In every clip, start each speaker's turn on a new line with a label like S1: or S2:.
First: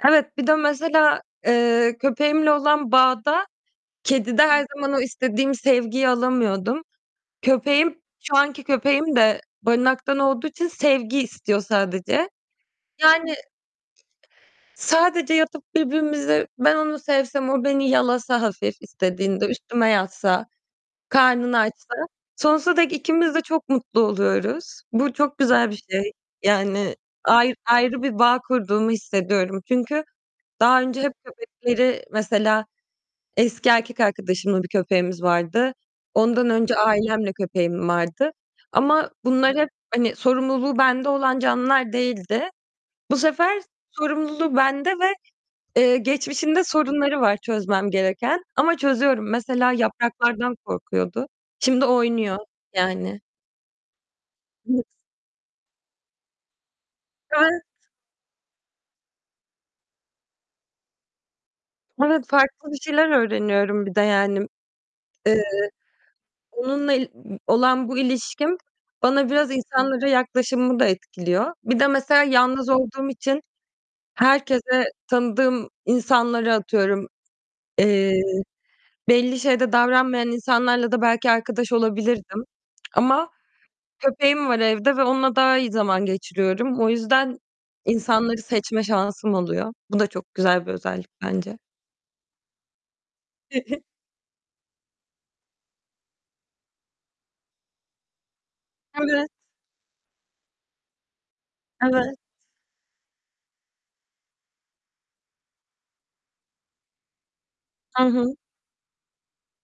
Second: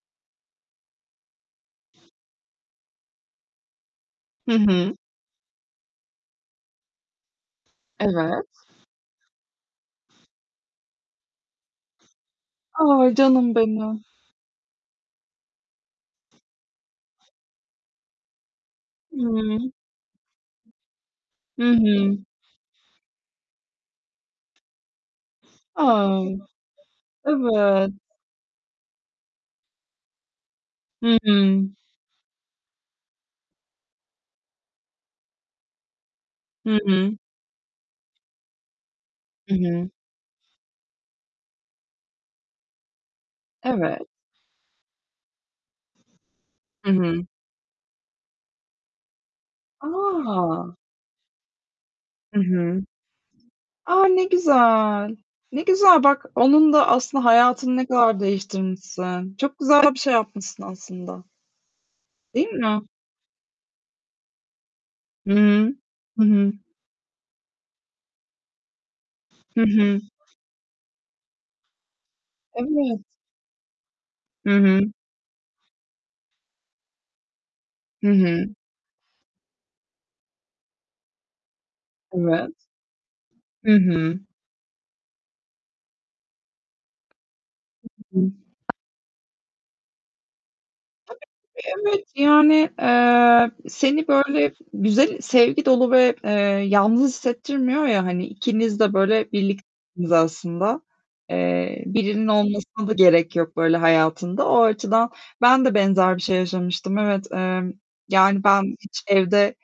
S1: Evet, bir de mesela, eee, köpeğimle olan bağda kedide
S2: Hı
S1: her zaman
S2: hı.
S1: o istediğim sevgiyi alamıyordum. Köpeğim, şu
S2: Evet.
S1: anki köpeğim de barınaktan olduğu için sevgi istiyor sadece.
S2: Ay,
S1: Yani
S2: canım benim.
S1: sadece yatıp birbirimize ben onu sevsem o beni yalasa hafif istediğinde,
S2: Hı.
S1: üstüme yatsa, karnını
S2: Hı
S1: açsa,
S2: hı.
S1: sonsuza dek ikimiz de çok mutlu oluyoruz. Bu çok güzel bir şey.
S2: Ay,
S1: Yani, ay
S2: evet.
S1: ayrı bir bağ kurduğumu hissediyorum çünkü daha önce hep
S2: Hı hı.
S1: köpekleri, mesela eski erkek arkadaşımla bir köpeğimiz vardı. Ondan önce
S2: Hı hı.
S1: ailemle köpeğim vardı ama
S2: Hı
S1: bunlar hep,
S2: hı.
S1: hani, sorumluluğu bende olan canlılar değildi. Bu sefer
S2: Evet.
S1: sorumluluğu bende ve, eee, geçmişinde
S2: Hı
S1: sorunları
S2: hı.
S1: var çözmem gereken ama çözüyorum. Mesela yapraklardan
S2: A!
S1: korkuyordu. Şimdi oynuyor
S2: Hı hı.
S1: yani.
S2: A, ne
S1: [unintelligible]
S2: güzel! Ne güzel bak, onun da aslında
S1: Ben
S2: hayatını ne kadar değiştirmişsin. Çok güzel bir şey yapmışsın aslında.
S1: Evet
S2: Değil
S1: farklı bir
S2: mi?
S1: şeyler öğreniyorum bir de yani,
S2: Hı
S1: eee,
S2: hı. Hı hı.
S1: onunla il olan bu ilişkim bana biraz
S2: Hı hı.
S1: insanlara yaklaşımımı da etkiliyor. Bir de mesela yalnız
S2: Evet.
S1: olduğum için
S2: Hı
S1: herkese
S2: hı.
S1: tanıdığım insanlara atıyorum,
S2: Hı
S1: eee,
S2: hı.
S1: belli şeyde davranmayan insanlarla da belki arkadaş olabilirdim
S2: Evet.
S1: ama
S2: Hı hı.
S1: köpeğim var evde ve onunla daha iyi zaman geçiriyorum. O yüzden insanları
S2: [unintelligible]
S1: seçme şansım oluyor. Bu da çok güzel bir özellik
S2: Tabii
S1: bence.
S2: ki evet. Yani, eee, seni böyle güzel, sevgi dolu ve, eee, yalnız hissettirmiyor ya hani, ikiniz de
S1: Evet.
S2: böyle birliktiniz aslında. Eee,
S1: Evet.
S2: birinin olmasına da gerek yok böyle hayatında. O açıdan ben de benzer bir şey yaşamıştım. Evet, eee,
S1: Hı hı.
S2: yani, ben hiç evde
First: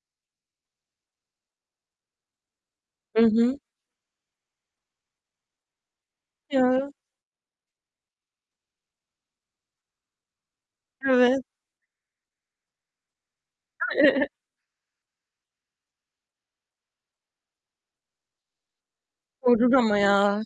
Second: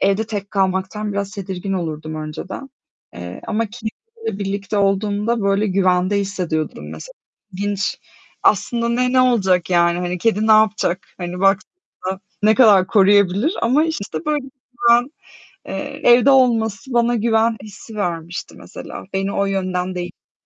S2: evde tek kalmaktan biraz tedirgin olurdum önceden,
S1: Hı
S2: eee,
S1: hı.
S2: ama kedi ile birlikte olduğumda böyle güvende
S1: Ya.
S2: hissediyordum mesela. İlginç. Aslında ne ne olacak yani, hani, kedi ne yapacak,
S1: Evet.
S2: hani, baktığında. Ne kadar koruyabilir ama işte böyle bir güven, eee, evde olması bana güven hissi vermişti mesela. Beni o
S1: Korur
S2: yönden
S1: ama
S2: değ
S1: ya.